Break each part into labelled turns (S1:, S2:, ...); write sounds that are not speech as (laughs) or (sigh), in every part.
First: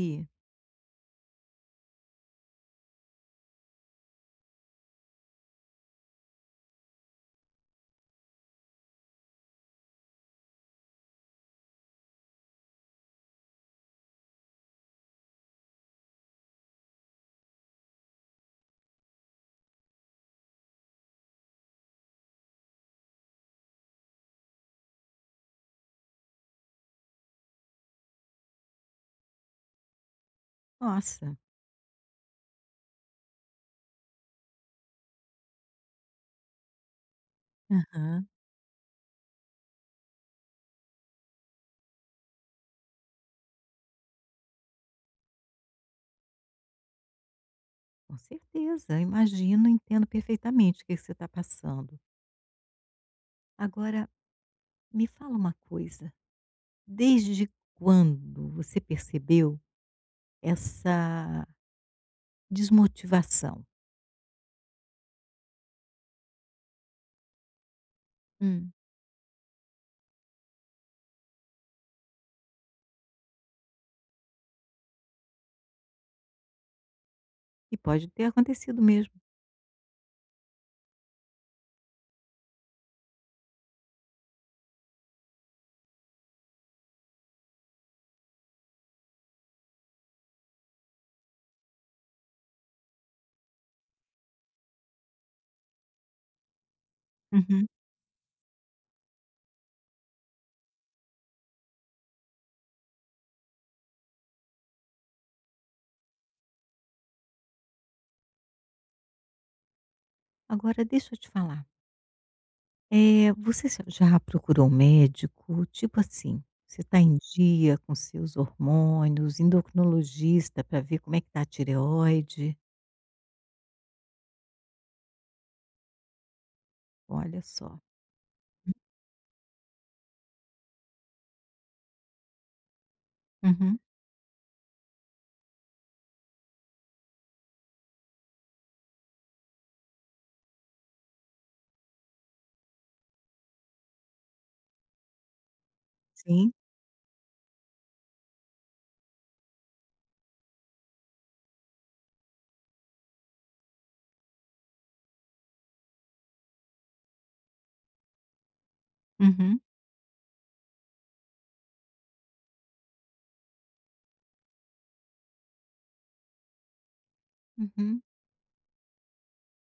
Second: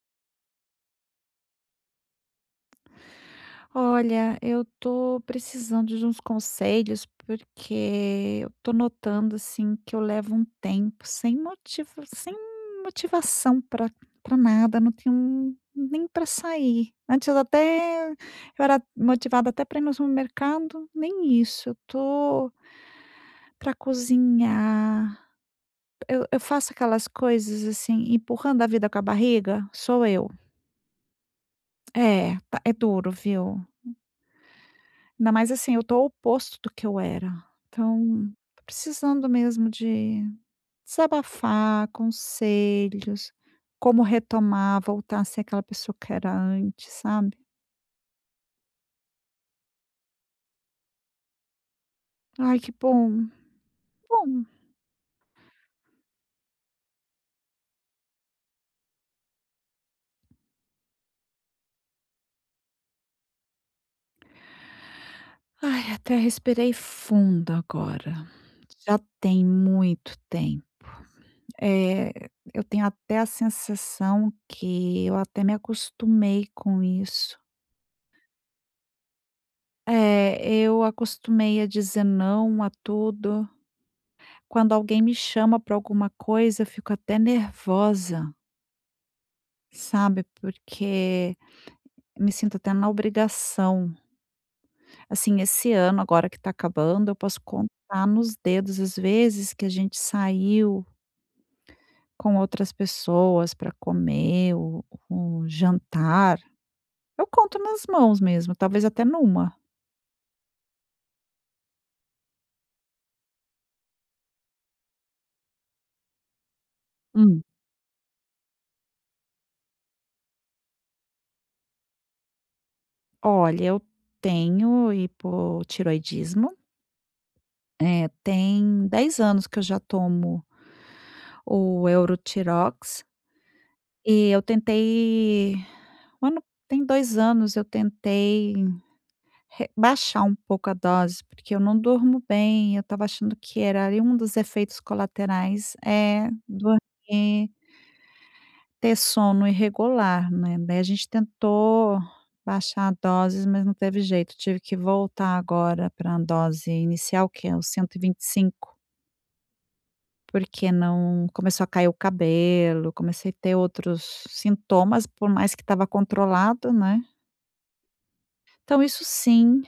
S1: E,
S2: Olha, eu tô precisando de uns conselhos, porque eu tô notando assim que eu levo um tempo sem motivo, sem motivação para nada, não tenho um, nem para sair. Antes eu era motivada até para ir no supermercado, nem isso. Eu tô para cozinhar. Eu faço aquelas coisas assim, empurrando a vida com a barriga, sou eu.
S1: nossa,
S2: É, é duro, viu? Ainda mais assim, eu tô o oposto do que eu era.
S1: aham,
S2: Então, tô precisando mesmo de desabafar, conselhos, como retomar, voltar a ser aquela pessoa que era antes, sabe.
S1: com certeza, imagino, entendo perfeitamente o que que você está passando.
S2: Ai, que bom,
S1: Agora,
S2: bom.
S1: me fala uma coisa, desde quando você percebeu essa desmotivação?
S2: Ai, até respirei fundo agora.
S1: Hum.
S2: Já tem muito tempo. é eu tenho até a sensação que eu até me acostumei com isso.
S1: Que pode ter acontecido mesmo.
S2: É, eu acostumei a dizer não a tudo. Quando alguém me chama para alguma coisa, eu fico até nervosa, sabe, porque me sinto até na obrigação. Assim, esse ano agora que está acabando, eu posso
S1: Uhum.
S2: contar nos dedos as vezes que a gente saiu com outras pessoas para comer ou jantar. Eu conto nas mãos mesmo, talvez até numa.
S1: Agora deixa eu te falar, você já procurou um médico? Tipo assim, você está em
S2: Hum.
S1: dia com seus hormônios, endocrinologista para ver como é que está a tireoide?
S2: Olha, eu tenho hipotireoidismo.
S1: Olha só.
S2: É, tem 10 anos que eu já tomo o Eutirox
S1: Uhum.
S2: e eu tentei o ano tem 2 anos eu tentei re baixar um pouco a dose, porque eu não durmo bem, eu estava achando que era ali um dos efeitos colaterais é
S1: Sim.
S2: dormir ter sono irregular, né, daí a gente tentou baixar a dose, mas não teve jeito, tive que voltar agora para a dose inicial que é o cento e vinte e cinco.
S1: Uhum,
S2: Porque não começou a cair o cabelo, comecei a ter outros sintomas, por mais que estava controlado, né.
S1: uhum.
S2: Então isso sim,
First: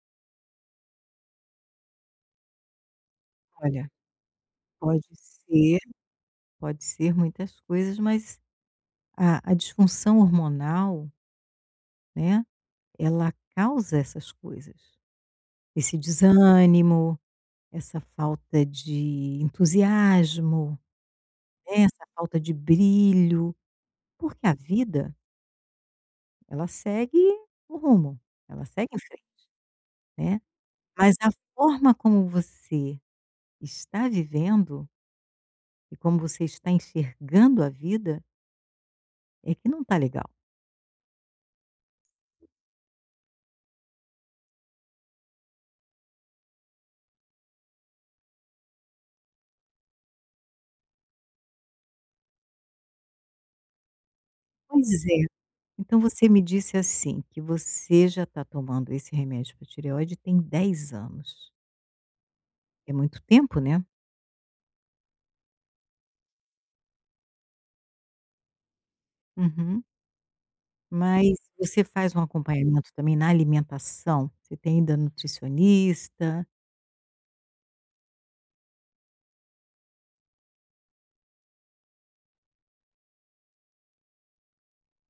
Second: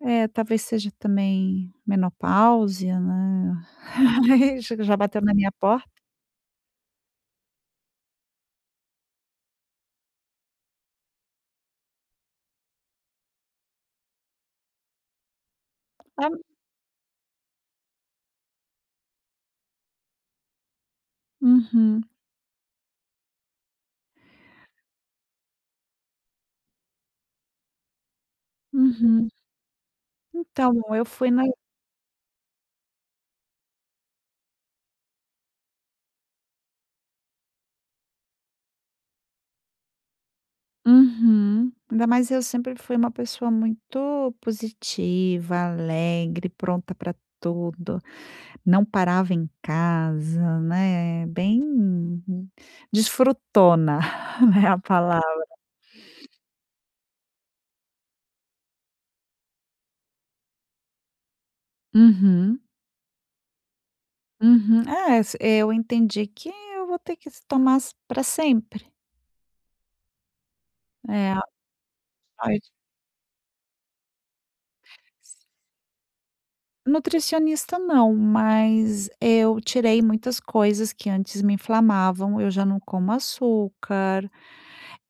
S2: talvez seja também menopausia, né.
S1: Olha,
S2: (laughs) Ai, já já
S1: pode
S2: bateu na minha
S1: ser
S2: porta.
S1: pode ser muitas coisas, mas a disfunção hormonal, né, ela causa essas coisas. Esse
S2: Ah,
S1: desânimo, essa falta de entusiasmo, né,
S2: uhum,
S1: essa falta de brilho, porque a vida, ela segue o rumo, ela segue em frente,
S2: uhum.
S1: né.
S2: Então, eu
S1: Mas a
S2: fui na.
S1: forma como você está vivendo e como você está enxergando a vida é que não está legal.
S2: Uhum. Ainda mais eu sempre fui uma pessoa muito positiva, alegre, pronta para tudo. Não parava em casa, né, bem desfrutona, (laughs) né, a
S1: Pois é.
S2: palavra.
S1: Então você me disse assim, que você já está tomando esse remédio para tireoide tem 10 anos.
S2: Uhum,
S1: É muito tempo, né?
S2: uhum. É, s eu entendi que eu vou ter que s tomar para sempre,
S1: Uhum.
S2: é
S1: Mas
S2: a
S1: você faz um
S2: parte
S1: acompanhamento também na alimentação? Você tem ainda nutricionista?
S2: nutricionista não, mas eu tirei muitas coisas que antes me inflamavam, eu já não como açúcar,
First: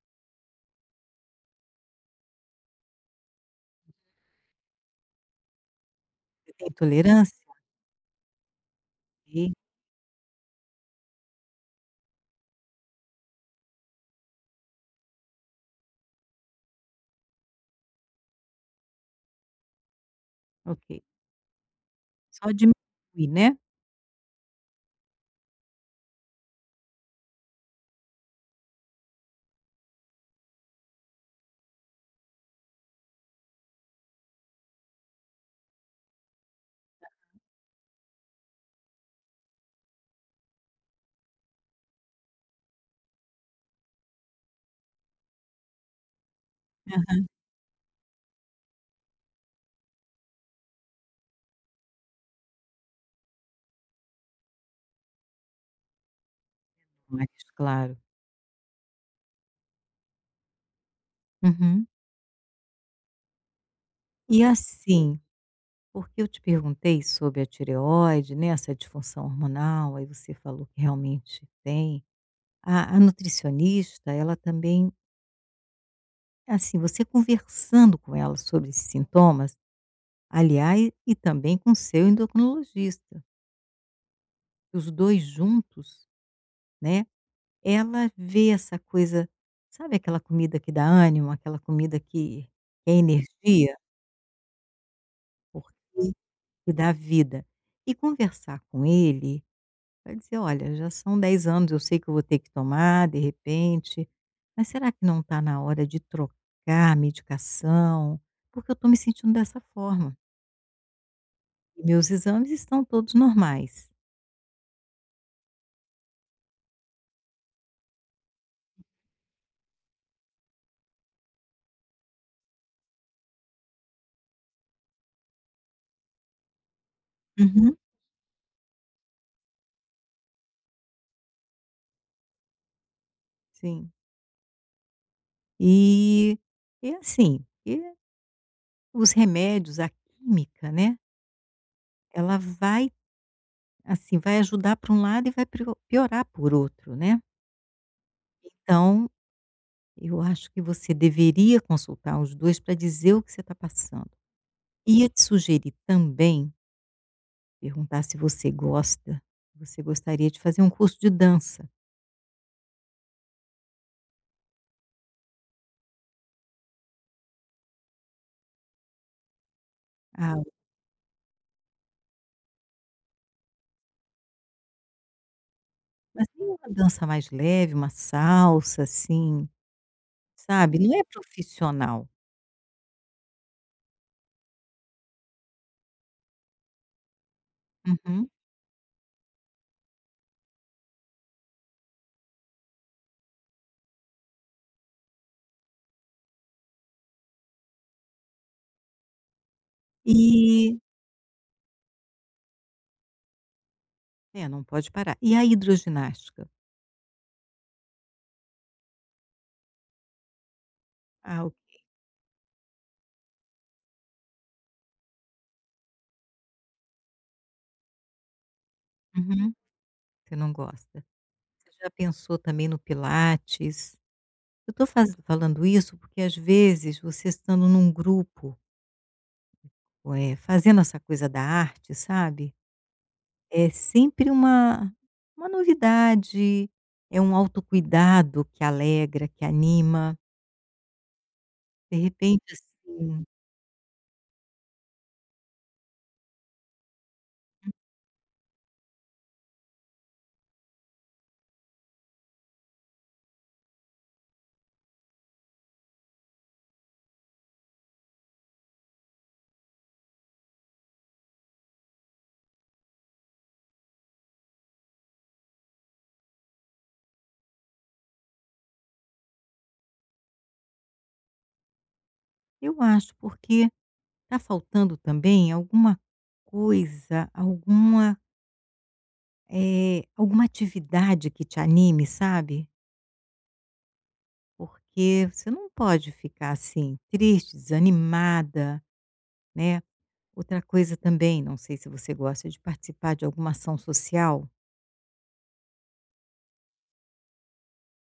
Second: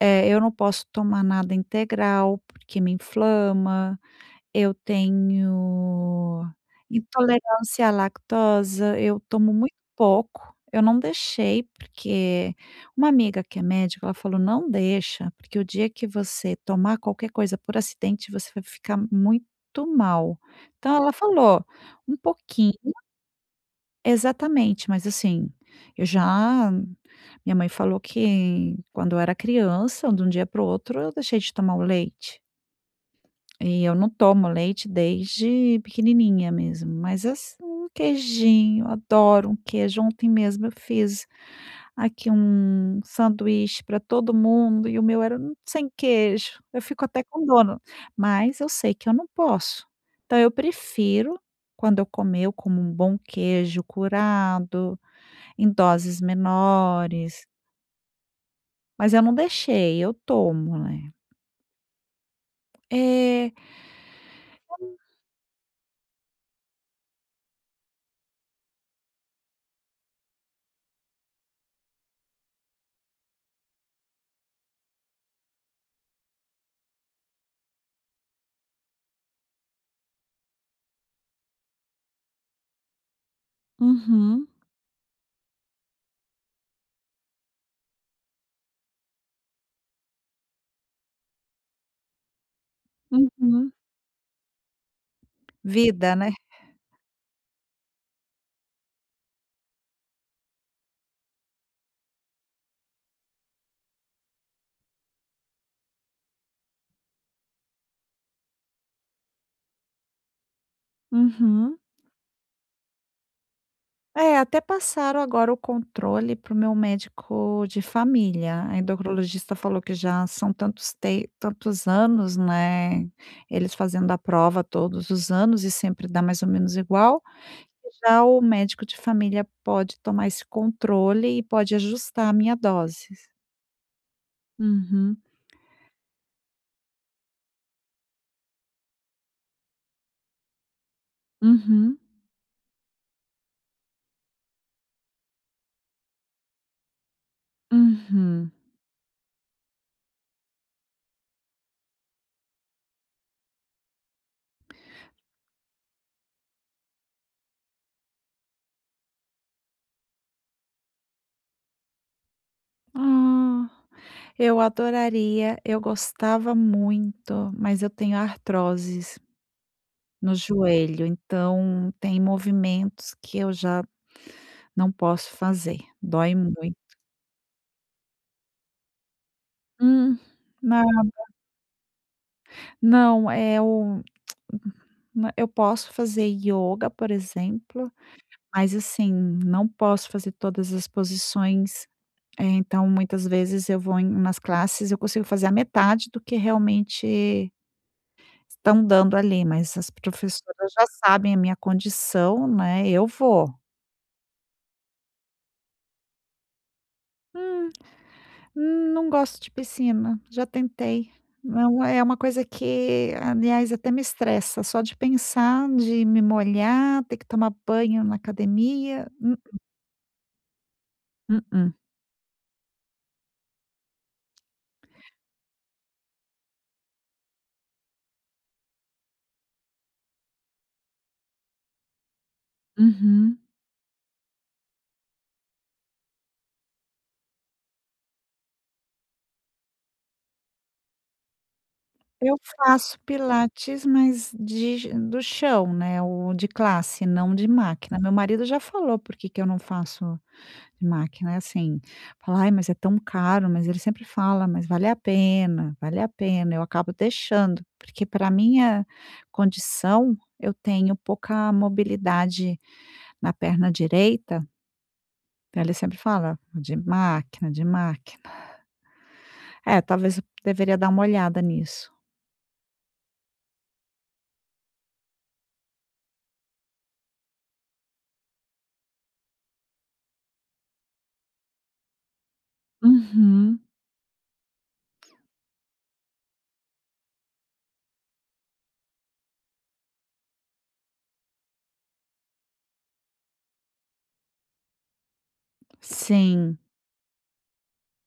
S2: eu não posso tomar nada integral, porque me inflama. Eu tenho
S1: Você tem tolerância?
S2: intolerância à lactosa, eu
S1: Ok,
S2: tomo muito pouco. Eu não deixei, porque uma amiga que é médica, ela falou: "Não deixa, porque o dia que você tomar qualquer coisa por acidente, você vai ficar muito mal". Então
S1: ok.
S2: ela falou: "Um
S1: Só
S2: pouquinho"
S1: diminuir, né?
S2: exatamente, mas assim, eu já minha mãe falou que quando eu era criança, de um dia para o outro, eu deixei de tomar o leite. E eu não tomo leite desde pequenininha mesmo, mas assim, um queijinho, adoro um queijo. Ontem mesmo eu fiz aqui um sanduíche para todo mundo e o meu era sem queijo. Eu fico
S1: Aham,
S2: até com dona, mas eu sei que eu não posso. Então eu prefiro quando eu comer, eu como um bom queijo curado, em doses
S1: mas
S2: menores,
S1: claro.
S2: mas eu não deixei, eu tomo, né.
S1: Uhum.
S2: É,
S1: E assim, porque eu te perguntei sobre a tireoide, né, essa disfunção hormonal, aí você falou que realmente tem. A nutricionista, ela também assim, você conversando com ela sobre esses sintomas, aliás, e também com seu endocrinologista,
S2: uhum,
S1: os 2 juntos, né, ela vê essa coisa, sabe, aquela comida que dá ânimo, aquela comida que é
S2: uhum.
S1: energia, porque
S2: Vida, né.
S1: Que dá vida. E conversar com ele. Vai dizer: "Olha, já são 10 anos, eu sei que eu vou ter que tomar de repente, mas será que não está na hora de trocar a medicação? Porque eu estou me sentindo dessa forma,
S2: Uhum.
S1: e meus exames estão todos normais".
S2: É, até passaram agora o controle para o meu médico de família. A endocrinologista falou que já são tantos anos, né, eles fazendo a prova todos os anos e sempre dá mais ou menos igual,
S1: Uhum.
S2: já o médico de família pode tomar esse controle e pode ajustar a minha dose.
S1: Sim.
S2: Uhum,
S1: E assim, os remédios, a química, né,
S2: uhum,
S1: ela vai, assim, vai ajudar para um lado e vai prio piorar por outro, né.
S2: uhum.
S1: Então, eu acho que você deveria consultar os 2 para dizer o que você está passando. Ia te sugerir também, perguntar se você gosta, se você gostaria de fazer um curso de dança.
S2: Ah, eu adoraria, eu gostava muito, mas eu tenho artrose no
S1: Ah,
S2: joelho, então tem movimentos que eu já não posso fazer,
S1: mas
S2: dói
S1: tem uma
S2: muito.
S1: dança mais leve, uma salsa, assim,
S2: Hum,
S1: sabe,
S2: na
S1: não é profissional.
S2: Não, é o na eu posso fazer ioga, por exemplo,
S1: Uhum.
S2: mas assim, não posso fazer todas as posições, então muitas vezes eu vou em umas classes, eu consigo fazer a metade do que realmente estão dando ali, mas as professoras
S1: E
S2: já sabem a minha condição, né, eu vou.
S1: é, não pode parar. E a hidroginástica?
S2: Hum. Não gosto de piscina, já tentei.
S1: Ah, ok.
S2: Não é uma coisa que, aliás, até me estressa, só de pensar, de me molhar, ter que tomar banho na academia,
S1: Uhum. Você não gosta.
S2: hum,
S1: Você
S2: hum.
S1: já pensou também no pilates? Eu tô falando isso porque, às vezes, você estando num grupo, fazendo essa coisa da arte, sabe?
S2: Uhum.
S1: É sempre uma novidade, é um autocuidado que alegra, que anima. De
S2: Eu
S1: repente,
S2: faço
S1: assim,
S2: pilates, mas de do chão, né, o de classe, não de máquina. Meu marido já falou por que que eu não faço. De máquina é assim, fala: "Ai, mas é tão caro", mas ele sempre fala: "Mas vale a pena", eu acabo deixando, porque para minha condição, eu tenho pouca mobilidade na perna direita, então ele sempre fala: "De máquina, de máquina". É, talvez eu deveria dar uma olhada nisso.
S1: eu acho, porque tá faltando também alguma coisa, alguma, alguma atividade que te anime, sabe.
S2: Uhum,
S1: Porque você não pode ficar assim, triste, desanimada, né. Outra coisa também, não sei se você gosta de participar de alguma ação social.
S2: sim.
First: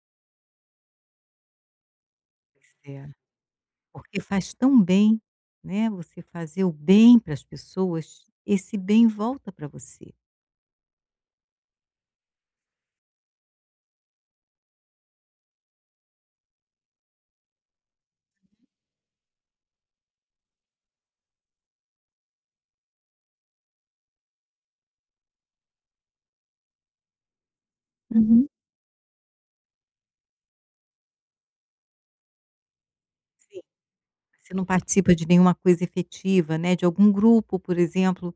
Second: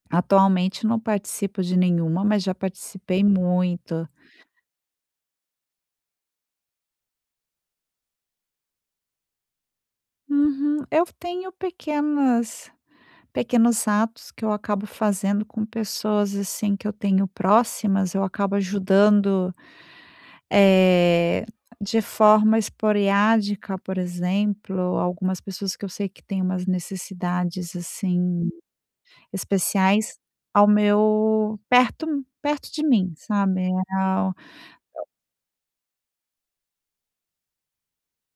S2: Atualmente não participo de nenhuma, mas já
S1: Pois é.
S2: participei muito.
S1: Porque faz tão bem, né, você fazer o bem para as pessoas, esse bem volta para você.
S2: Uhum. eu tenho pequenas Pequenos atos que eu acabo fazendo com pessoas, assim, que eu tenho próximas, eu acabo ajudando, eh, de forma esporádica, por exemplo, algumas pessoas que eu sei que têm umas necessidades,
S1: Uhum.
S2: assim, especiais ao meu perto perto de mim,
S1: Sim,
S2: sabe? Ao-
S1: você não participa de nenhuma coisa efetiva, né, de algum grupo, por exemplo,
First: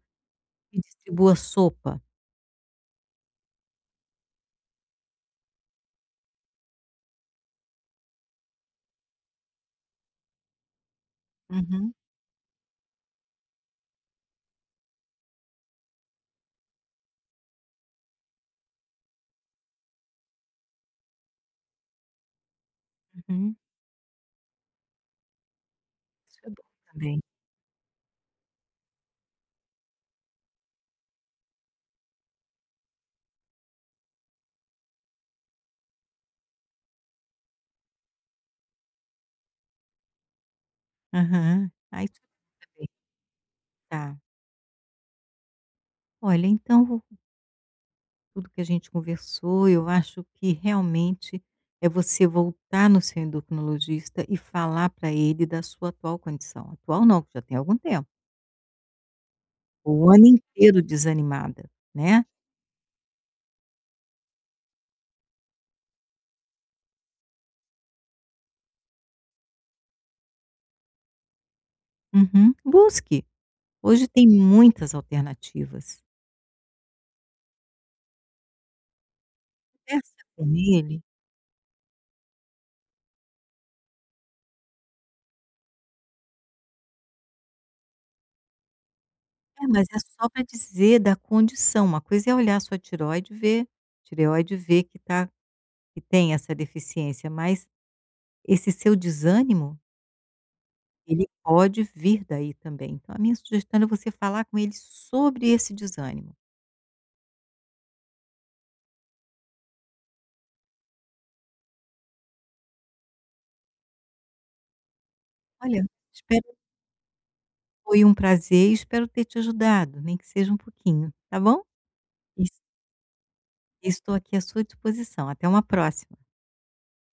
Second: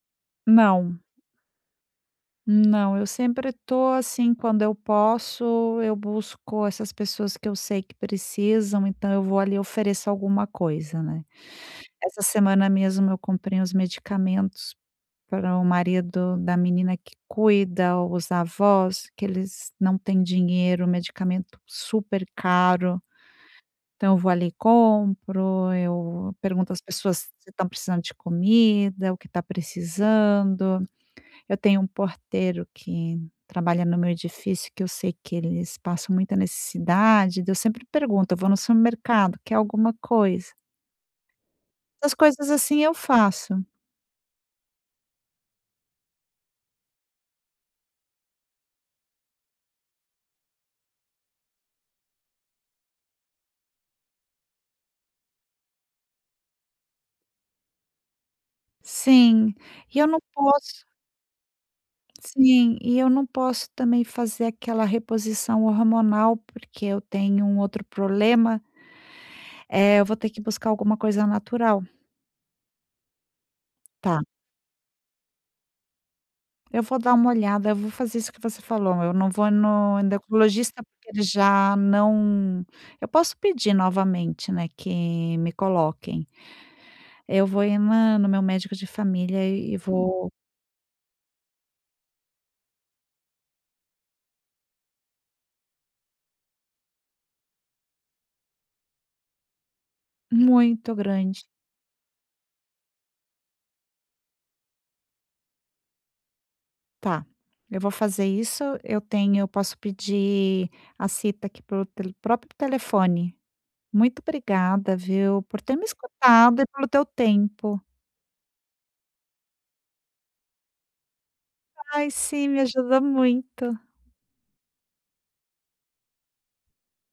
S1: que
S2: Não.
S1: distribua sopa.
S2: Não, eu sempre tô assim, quando eu posso, eu busco essas pessoas que eu sei que precisam, então eu vou ali e ofereço alguma coisa, né.
S1: Uhum,
S2: Essa semana mesmo eu comprei os medicamentos para o marido da menina que cuida, os avós, que eles não têm dinheiro, medicamento super caro,
S1: uhum.
S2: então eu vou ali e compro, eu
S1: Isso é bom
S2: pergunto às
S1: também.
S2: pessoas se estão precisando de comida, o que está precisando. Eu tenho um porteiro que trabalha no meu edifício, que eu sei que eles passam muita necessidade, daí eu sempre pergunto: "Eu vou no supermercado, quer alguma coisa?".
S1: Aham. Ah,
S2: Essas
S1: isso
S2: coisas assim
S1: também,
S2: eu faço.
S1: tá. Olha, então tudo que a gente conversou, eu acho que realmente é você voltar no seu endocrinologista e falar para ele da sua atual condição. Atual não, que já tem algum tempo.
S2: Sim, e eu
S1: O
S2: não
S1: ano inteiro
S2: posso
S1: desanimada, né.
S2: sim, e eu não posso também fazer aquela reposição hormonal, porque eu tenho um outro problema, eu vou ter que buscar alguma coisa natural.
S1: Uhum. Busque, hoje
S2: Tá.
S1: tem muitas alternativas.
S2: Eu vou dar uma olhada, eu vou fazer isso que você falou, eu não vou no
S1: Conversa com
S2: endocrinologista,
S1: ele.
S2: porque ele já não eu posso pedir novamente, né, que me coloquem. Eu vou ir na no meu médico de família
S1: É,
S2: e
S1: mas é só
S2: vou
S1: para dizer da condição, uma coisa é olhar sua tireoide e ver que tá que tem essa deficiência, mas esse seu desânimo,
S2: muito
S1: ele
S2: grande.
S1: pode vir daí também. Então a minha sugestão é você falar com ele sobre esse desânimo.
S2: Tá, eu vou fazer isso, eu posso pedir a cita aqui pelo tele próprio telefone. Muito obrigada, viu, por ter
S1: "Olha,
S2: me
S1: espero que
S2: escutado e pelo teu tempo.
S1: foi um prazer e espero ter te ajudado, nem que seja um pouquinho, tá bom?"
S2: Ai
S1: E
S2: sim, me ajuda muito.
S1: estou aqui à sua disposição. Até uma próxima.